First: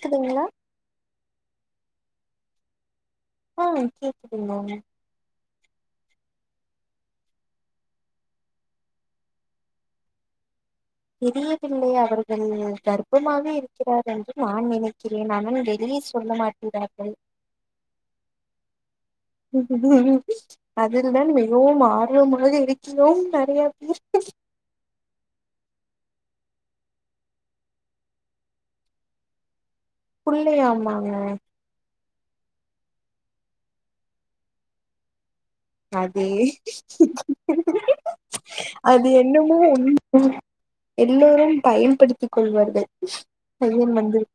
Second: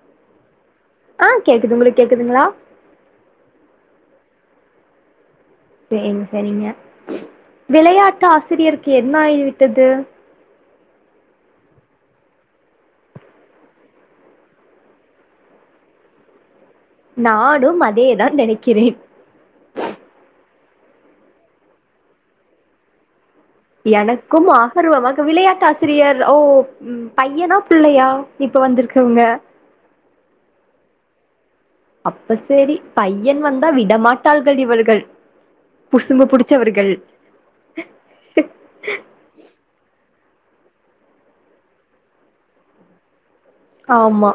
துங்களா ஆ கேக்குது உங்ளுக்கு கேக்குதுங்களா ஆ கேக்குதுங்கள செர் செரிங்க விளையாட்டு ஆசிரியருக்கு என்ன ஆயிவிட்டது தெரியவில்லை அவர்கள் கர்ப்பமாகவே இருக்கிறார் என்று நான் நினைக்கிறேன் அவன் வெளியே சொல்ல மாட் நானும் அதேதான் நினைக் கிற ஹூக் உம் ஹூக் உம் அதில் தான் மிகவும் ஆர்வமாக இருக்கிறோம் நெறைய பேர் எனக்கும் ஆகர்வமாக விளையாட்டு ஆசிரியர் ஓ பையனா பிள்ளையா இப்ப வந்திருக்குரவங்க புள்ளைய ஆமாங்க அப்ப சரி பையன் வந்தா விடமாட்டார்கள் இவர்கள் அது புசுங்கு ஹி புடிச்சவர்கள் க் ஹிம் அது என்னமோ எல்லோரும் பயன்படுத்திக் கொள்வார்கள் பையன் வந்து ஆமா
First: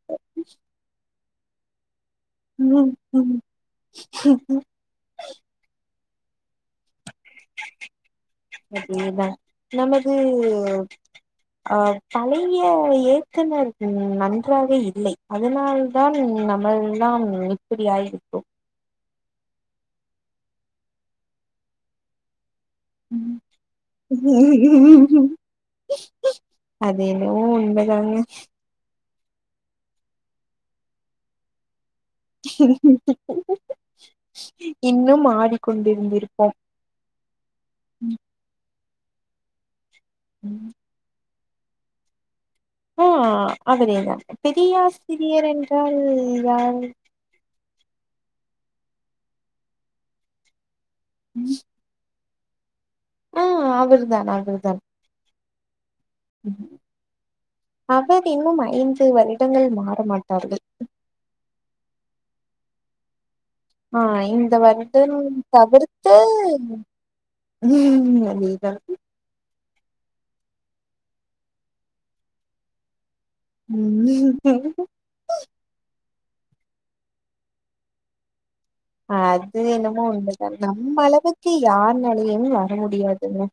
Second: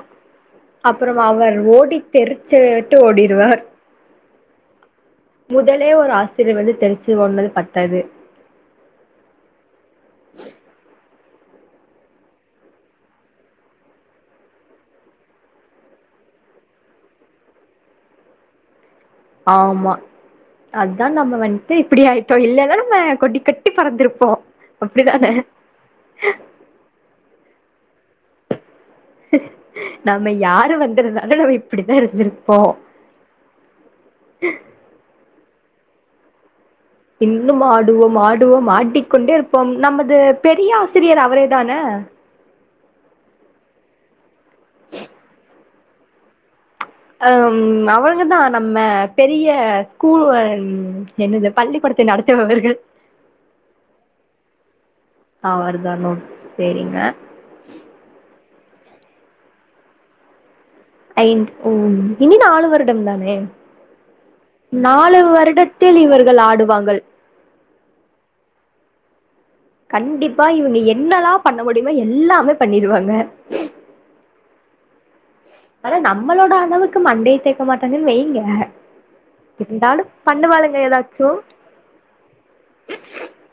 அப்புறம் அவர் ஓடி தெரிச்சட்டு ஓடிடுவார் உம் முதலே ஒரு ஆசிரியர் வந்து தெரி அதேதான் நமது அஹ் பழைய இயக்குனர் நன்றாக இல்லை அதனால்தான் நம்மல்லாம் இப்படியாயிருக்கும் ஆமா அதான் நம்ம வந்துட்டு இப்படி ஆயிட்டோம் இல்ல நம்ம கொட்டி கட்டி பறந்திருப்போம் அப்படிதானே உண்டுதான ஹூ ம் ஹூ லம் நம்ம யாரும் வந்துறனாலும் நம்ம இப்டிதா இருந்திருப்போ ஹூ க் ஹூ ம் இன்னும் மாடி கொண்டிருந்திருப்போம் இன்னும் ஆடுவோம் ஆடுவோம் மாட்டி கொண்ட இருப்போம் நமது பெரிய ஆசிரியர் அவர தானே ஆஹ் அடியேதான் பெரியாசிரியர் என்றால் யார் ஹம் அவங்கதான் நம்ம பெரிய ஸ்கூல் என்னது பள்ளி கொடுத்த நட அவர்கள் ஆஹ் அவருதான் அவருதான் ஆவரு அ தங்கும் மா ஐந்து வருடங்கள் மாற மாட்டார்கள் ஐ ம் இனி நாளு வருரிடம் தானே ஆஹ் இந்த வருடம் நாலு வருடத்தில் தவிர்த்து இவர்கள் ஆடுவாங்கள் உம் அதான் கண்டிப்பா இவங்க என்னல்லாம் பண்ண முடியுமோ எல்லாமே பண்ணிடுவாங்க ம் ஹூ க் ஹூம் ஆனா நம்மளோட அளவுக்கு மண்டை தேக்க மாட்டாங்க வைங்க அது இருந்தாலு என்னமோ உண்மைதானுக பண்ணுவாளுங்க நம்ம ஏதாச்சு அளவுக்கு யார்னாலயுமே வர முடியாதுங்க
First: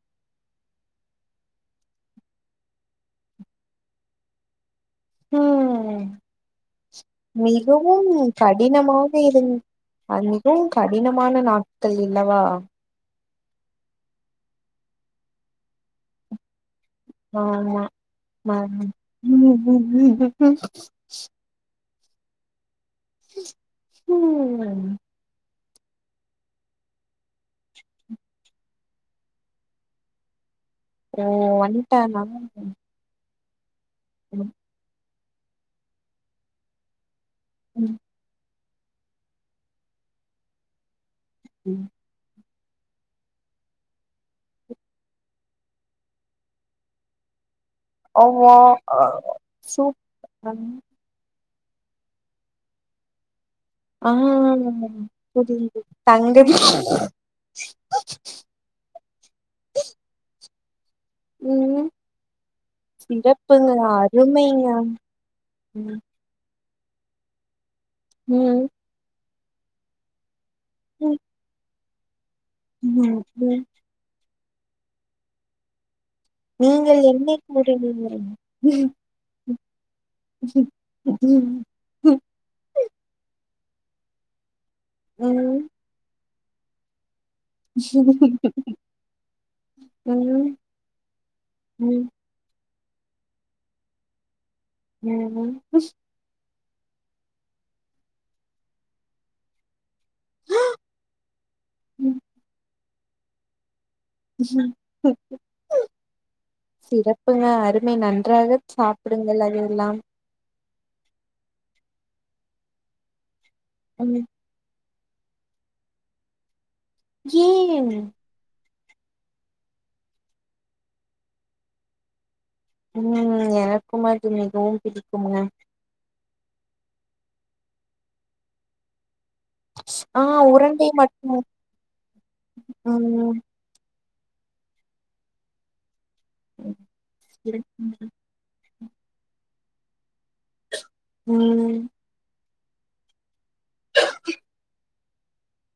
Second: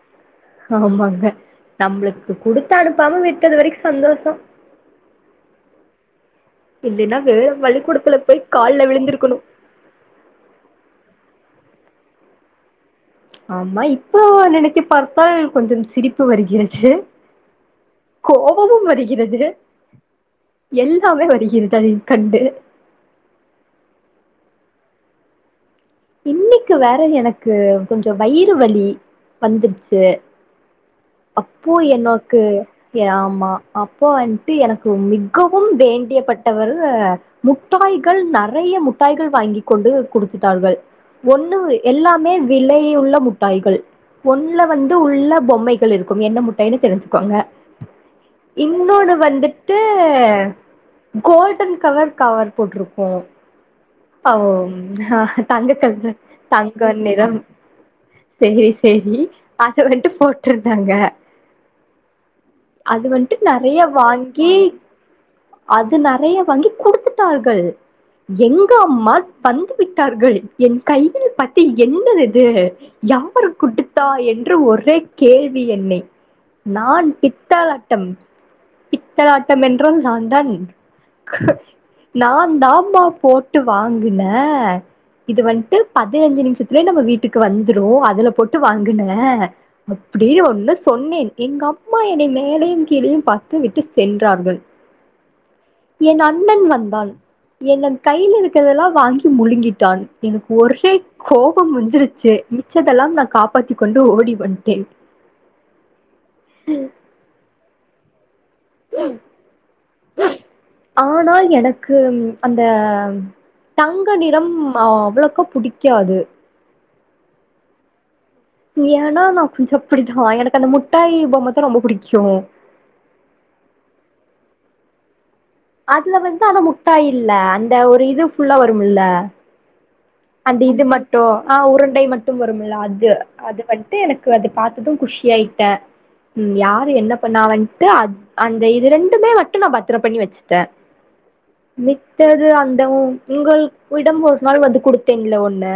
ஆமாங்க நம்மளுக்கு கொடுத்து அனுப்பாம விட்டது வரைக்கும் சந்தோஷம் ம் வேற மிகவும் பள்ளிக்கூடத்துல போய் கால்ல கடினமாக விழுந்திருக்கணு இருந்து அது மிகவும் கடி கடினமான நாட்கள் இல்லவா ஆமா இப்போ நினைச்சி பார்த்தால் கொஞ்சம் சிரிப்பு வருகிறது ஆமா ஆமா கோபமும் வருகிறது ம் எல்லாமே வருகிறது தனி கண்டு ம் இன்னைக்கு வேற எனக்கு கொஞ்சம் வயிறு வலி வந்துருச்சு ஓ அப்போ வன்ட்டானா என்னோக்கு ஆமா அப்போ வந்துட்டு எனக்கு மிகு மிகவும் வேண்டியப்பட்டவர் முட்டாய்கள் நெறை நெறைய முட்டாய்கள் வாங்கி கொண்டு கொடுத்துட்டார்கள் ஒண்ணும் எல்லாமே விலையுள்ள முட்டாய்கள் ஒண்ல வந்து உள்ள பொம்மைகள் இருக்கும் என்ன முட்டாய்ன்னு தெரிஞ்சுக்கோங்க அவ்வா இன்னொன்னு வந்துட்டு சூப்பர் கோல்டு எத்தன் கவர் கவர் போட்டிருக்கோம் ஆ அவ்வளவு என்ன தங்க புரியுது கல் தங்கதி தங்கம் நிறம் செரி செரி அது வந்துட்டு போட்டு சிரிச்சாங்க ம் அது வந்துட்டு சிறப்புங்க நெறைய வாங்கி அருமைங்க அது ம் நெறைய வாங்கி குடுத்துட்டார்கள் ம் ம் அம்மால் வந்து விட்டார்கள் என் ம் கையில் பட்டி என்னது இது ம் யார் ம். குடுத்தாய் என் இன்று ஒரே கேள்வி என்னை நீங்கள் நான் என்னை பித்தளாட்டம் கூறினீர்கள் ம் பித்தளாட்டம் என்றால் நான் தான் ம் ம் நான்தாமா போட் விட்டு வாங்குங்குக இது வந்துட்டு பதினஞ்சு நிமி இதுல என்ன நம்ம வீட்டு வீட்டுக்கு வந்துடும் அதுல போட்டு வாங்கினேன் அப்படினு ஒன்னு சொன்னேன் எங்க அம்மா ம் என்னை மேலையும் இது பார்த்து விட்டு சென்றார்கள் உஹம் ந்தால் எந்தன் கையில் க்கதெல்லா வாங்கி முழுங்கிட்டான் எனக்கு ஒருகே கோபம் வஞ்சிருச்சு ச்சதெல்லாம் நான் காப்பாத்தி கொண்டு ஓடி வந்ட்டேன் சிறப்புங்க அருமை நன்றாக சாப்டுங்கள் [unintelligible] ஆனால் எனக் க்கு அந்த தங்க ம் நிறம் ஆஹ் அவ்ளோக்கா புடிக்காது கேம் ஏனா நா கொஞ்சோ அப்டிதா எனக்கு அந்த முட்டாய் பொம்மதா ரொம்ப புடிக்கு உம் எனக்கும் அது மிகவும் பிடிக்குங்க அதுல வந்து ஆனா முட்டாய் இல்ல அந்த ஒரு இது ஃபுல்லா வருமல்ல ஆ அந்தி இது உருண்டை மட்டு மட்டும் ஆஹ் உருண்டை மட்டு வருமல்ல அது ம் அது ட்டு எனக்கு அது பாத்துட்டு குஷியாயிட்ட உம் யாரு என்ன பண்ணாவன்ட்டு சிறப்புங்க. அத் அந் இது ரெண்டுமே மட்டு நா பத்திர பண்ணி வச்சுட்ட ம் மித்தது பாத் இந்த உ உங்கள் ஒரு இடம் ஒரு நாள் வந்து கொடுத் டென்ல ஒண்ணு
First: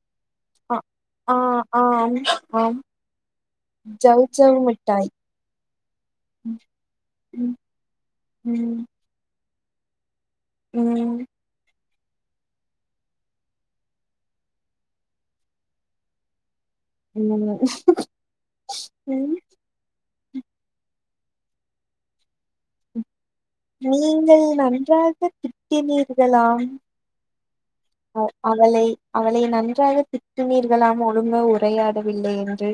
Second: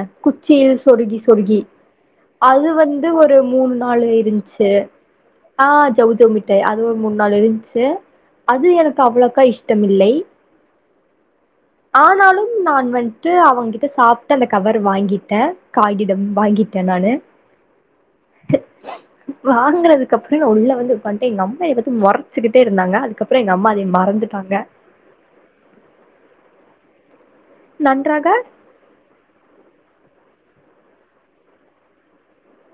ஆ குச்சியில் சொருகி ஆ சொருகி ஆம் அது ஆம் வந்து ஒரு மூணு நாள் ஜவ் ஜவ் இருந்ச்சு மிட்டாய் ஆஹ் ஜவு ஜவு மிட்டாய அது ஒரு மூணு நாள் ம் இருந்ச்சு அது ம் எனக்கு அவ்ளோக்கா இஷ் ட்டமில்லை உம் ஆனாலும் நான் வந்ட்டு அவ்ங்க கிட்ட சாப்பிட்டு அந்த கவர் வாங்கிட்ட காகிதம் வாங்கிட் உம் கப்றோ நா உள்ள வந்து உக்காண்ட்ட எங் அம்மா மொறச்சுக்கிட்டே இருந்தாங்க அ நீங்கள் நன்றாக திட்டினீர்களாம் ஹ நன்றாக அவளை அவளை நன்றாக திட்டுனீர்களாம் ஒழுங்கா உரையாடவில்லை என்று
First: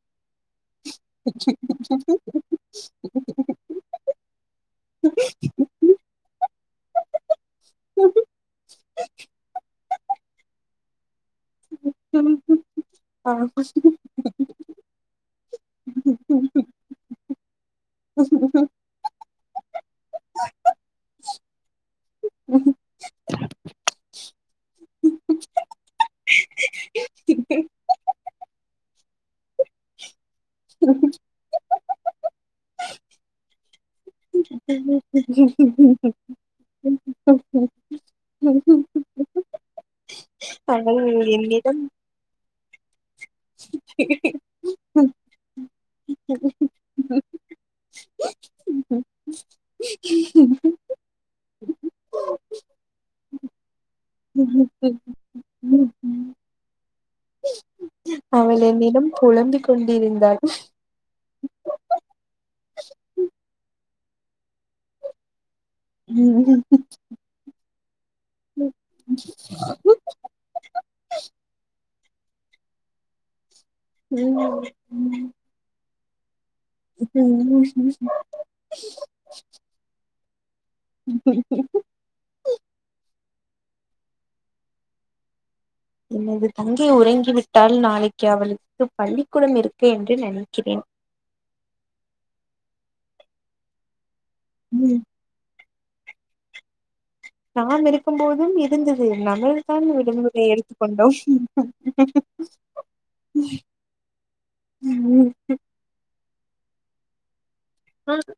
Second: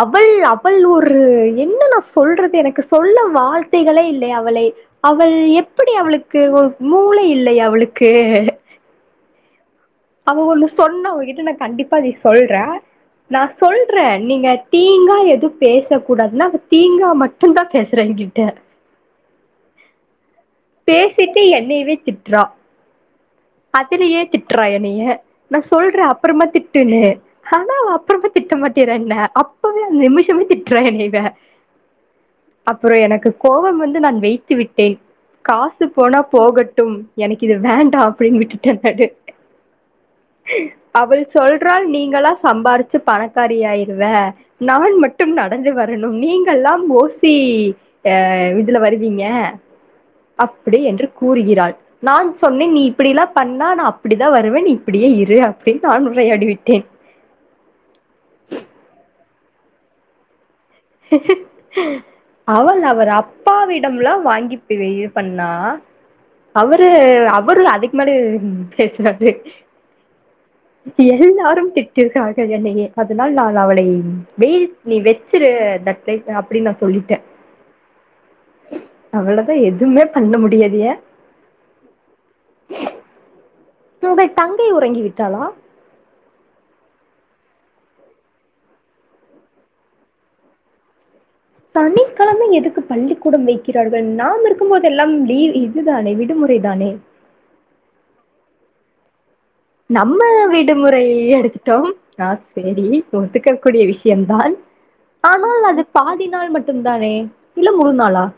அவள் அவள் ஒரு என்ன நா சொல்றது எனக்கு சொல்ல வார்த்தைகளே இல்லை அவளை அவள் எப்டி அவளுக்கு ஒரு மூளை இல்லை அவளுக்கு அவ ஒன்ன சொண்ண நா கண்டிப்பா அத சொல்ற நா சொல்ற நீங்க தீங்கா எதுவு பேச கூடாதுனா அவ தீங்க மட்டுந்தா பேசுறா என்கிட்ட பேசிட்டு என்னைவே திட்டுறா. அதுலயே திட்டுறா என்னைய நா சொல்ற அப்புறமா திட்டுனு ஆனா அப்புறமா திட்ட மாட்டீறா என்ன அப்பவே அந்த நிமிஷமே திட்றா என்னைவ அப்புறோ எனக்கு கோவம் வந்து நான் வைத்து விட்டேன் காசு போனா போகட்டும் எனக்கு இது வேண்டாம் அப்படின்னு விட்டுட்டேனடு ஆ அவள் என்னிடம் சொல்றாால் நீங்களா சம்பாதிச்சு பணக்காரி ஆயிருவேன் நான் மட்டும் நடந்து வரணும் நீங்க எல்லாம் ஓசி அஹ் இதுல வருவீங்க அப்படி என்று கூறுகிறாள். நான் சொன்னேன் நீ இப்படிலாம் பண்ணா நான் அப்படி தான் வருவேன் இப்படியே இரு அப்படின்னு நான் உரையாடிவிட்டேன். அவள் என்னினம் குழம்பி கொண்டிருந்தால் அவள் அவர் அப்பாவிட வாங்கி இப்பிடி பண்ணா அவரு அவரு அத [unintelligible] பேசுறாது எல்லாரும் [unintelligible] அவளை வெயில் நீ வச்சிரு லைக் அப்படின்னு நான் சொல்லிட்டேன் அவளதான் எதுவுமே பண்ண முடியாது ஏன் [unintelligible] உங்கள் தங்கை உறங்கி விட்டாளா எனது தங்கை உறங்கிவிட்டால் நாளைக்கு அவளுக்கு பள்ளிக்கூடம் இருக்கு என்று நினைக்கிறேன். தனிிக்கிழமை எதுக்கு பள்ளிக்கூடம் வைக்கிறார்கள். நாம் இருக்கும்போது எல்லாம் லீவு இது தானே விடுமுறை தானே நான் இருக்கும் போதும் இருந்து நம்ம விடுமுறை எடுத்துட்டோம். ஆஹ் சரி ஒத்துக்கக்க கூடிய விஷயம்தான் ஆனால் அது பா பின்னால் மட்டும் தானே உஹம்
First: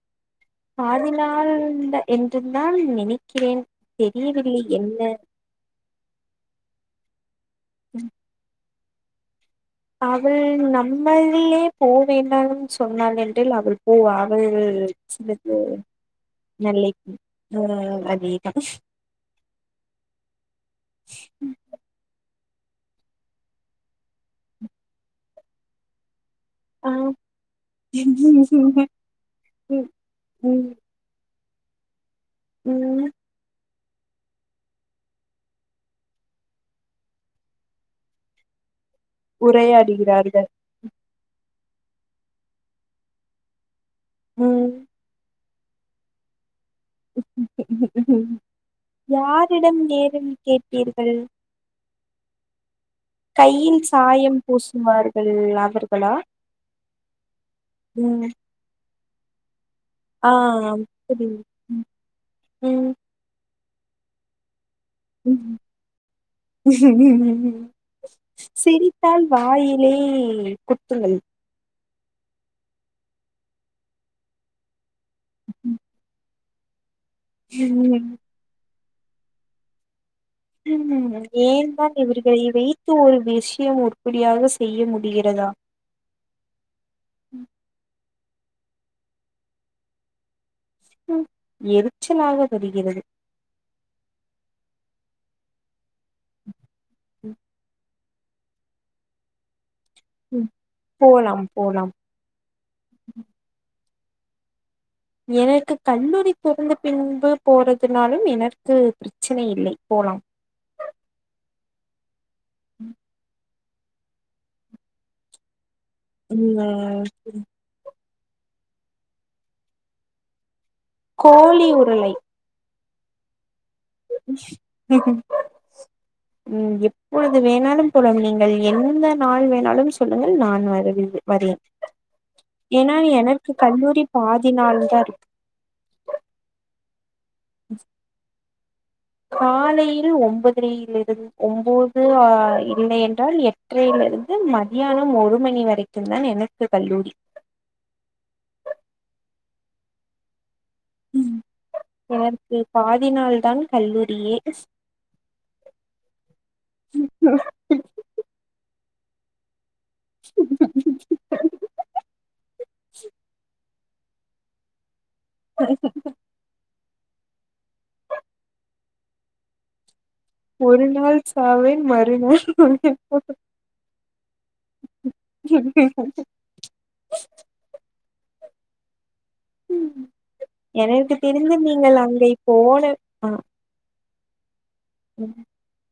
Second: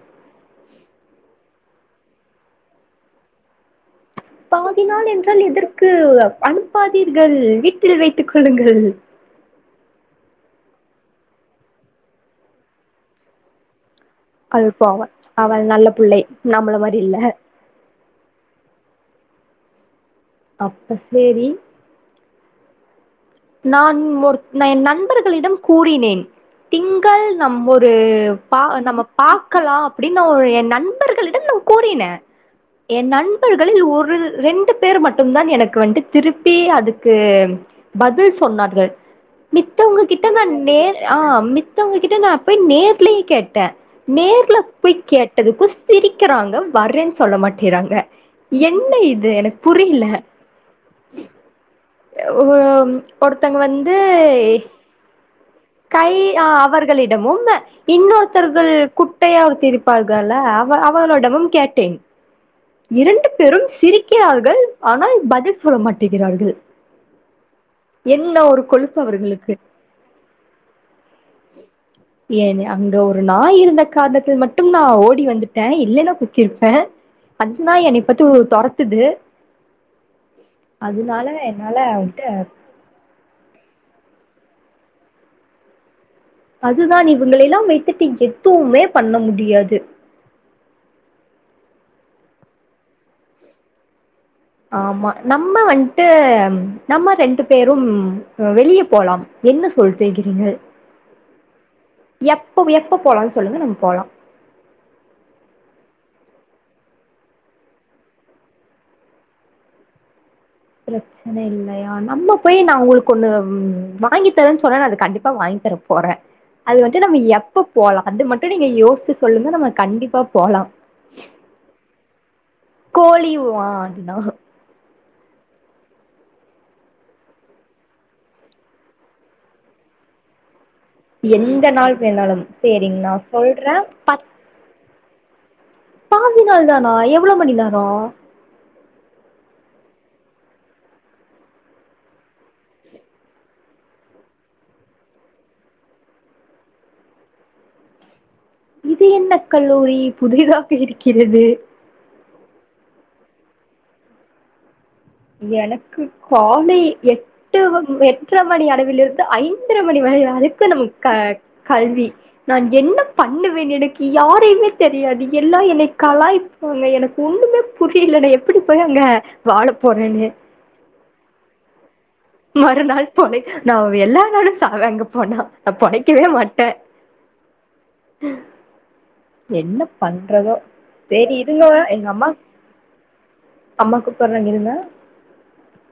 பதி நாள் இல்ல என்று நான் நினைக்கிறேன். தெரியவில்லை பாதி என்ன நாள் என்றால் எதற்கு அனுப்பாதீர்கள். வீட்டில் வைத்துக் கொள்ளுங்கள். அவள் நம்மள்ளிலே போ வேண்டான் சொன்னாள் என்றள் அவள் ஓ அவள் அழுப்பா அவ அவள் [unintelligible] நல்ல புள்ளை நம்மள மாரி இல்ல நல்லது ஓ அதிகிகம் அப்ப சேரி நான் ஒருன் என் நண்பர்களிடம் கூறினேன் ஆ திங்கள் நம் ஒரு பா நம்ம பாக்கலாம் ம் அப்பிடின்னு ஒரு என் ம் நண்பர்களிடம் நா கூறினே ம் என் நண்பர் களில் ஒரு ரெண்டு பேர் மட்டும் தான் எனக்கு வந்து திருப்பி அதுக்கு பதில் சொன்னார்கள் மித்தவுங்க கிட்ட உரையாடுகிறார்கள் நான் நேர் ஆஹ் மித்தவுங்ககிட்ட நான் போய் நேர்லயே கேட்டேன் நேர்ல ம் போய் கேட் எதுக்கோ சிரிக்கறாங்க வர்றேன்னு சொல்ல மாட்டிறாங்க என்ன இது எனக்கு யாரிடம் புரில நேரில் கேட்டீர்கள் ஒ ஒருத்தங்க கையில் வந்து சாயம் பூசுவார்கள் கை அவர்களா அ அவர்களிடமும் ம் இன்னொருத்தர்கள் குட் ட்டையா வச்சிருப் ஆ ப்பார்கலா அவ புரியுது அவகளிடமும் கேட்டேன் இரண்டு பேரும் சிரிக்கிறார்கள் ஆனால் பதில் சொல்ல மாட்டிகிறார்கள் ம் என்ன ஒரு கொழுப்பு சிரித்தால் அவர்களுக்கு வாயிலே குத்துங்கள் ஏன் அங்க ஒரு நாய் இருந்த காரணத்தில் மட்டும் நா ஓ டி வந்துட்டேன் இல்லன்னா குத்தி த்திருப்பேன் அந்த நாய் என்னைப்பத்தி ஒரு தொரத் துது உம் ஏன் தான் வந்துட்டு இவர்களை வைத்து ஒரு நி கழ்ச்சியும் உருப்படியாக செய்ய முடிகிறதா அதுதான் இவங்களை எல்லாம் வைத்துட்டு எப் துமே பண்ண முடியாது ஹும் எரிச்சலாக வருகிறது ஆம நம்ம வந்ட் ட்டு நம்ம ரெண்டு பேரும் அஹ் வெளிய போலாம் என்ன ம், சொல்கேகிறீர்கள் போலாம் போலாம் எப்ப எப்ப போலாம்னு சொல்லுங்க நம்ம போலாம் எனக்கு கல்லூரி பிறந்த பின்பு போறதுனாலும் எனக்கு பிரச்சனை இல்லை போலாம் பிரச்சனை இல்லையா நம்ம போய் நான் உங்களுக்கு ஒண்ணு வாங்கி தரேன்னு சொன்னா அது கண்டிப்பா வாங்கி தரேன் போறேன் அது வந்துட்டு ம் நம்ம எப்ப போலாம் அது மட்டும் நீங்க யோசிச்சு சொல்லுங்க நம்ம கண்டிப்பா போலாம் கோழி உருளை கோழி பாண்டினா உம் எப்பொழுது வேணாலும் போலும் நீங்கள் எந்த நாள் வேணாலும் சொல்லுங்கள் நான் வன் எந்த நாள் வேணாலும் ஏன்னா சரிங்க நான் எனக்கு சொல்றேன் கல்லூரி பாதி நாள் தான் பாதி நால்தானா எவ்வளோ மணி நேரம் காலையில் ஒன்பதரையிலிரு ஒன்பது ஆஹ் இல்லையென்றால் எட்டையிலிருந்து மத்தியானம் ஒரு மணி வரைக்கும் தான் எனக்கு கல்லூரி இது என்ன கல்லூரி புதிதா இருக்கிறது பாதினால் தான் கல்லூரியே எனக்கு காலை எட்டு எட்டரை மணி அளவில் இருந்து ஐந்து ந்திர மணி அதுக்கு நம் கல்வி நான் என்ன பண்ணுவேன் எனக்கு யாரையுமே தெரியாது எல்லாம் என்னை கலாயப்பாங்க எனக்கு ஒண்ணுமே புரியலனா எப்படி போய் அங்க வாழ போறேன் ஒரு நாள் சாவேன் மறுநாள் மறுநாள் பொனை நான் எல்லா நாளும் சாவே அங்க போனா நான் பொனைைக்கவே மாட்டேன் [inaudible] என்ன பண்றதோ எனக்கு சரி தெரிந்து இருங்களோ நீங்கள் எங்க அம்மா அங்கே போன அம்மாக்கு [inaudible] [inaudible]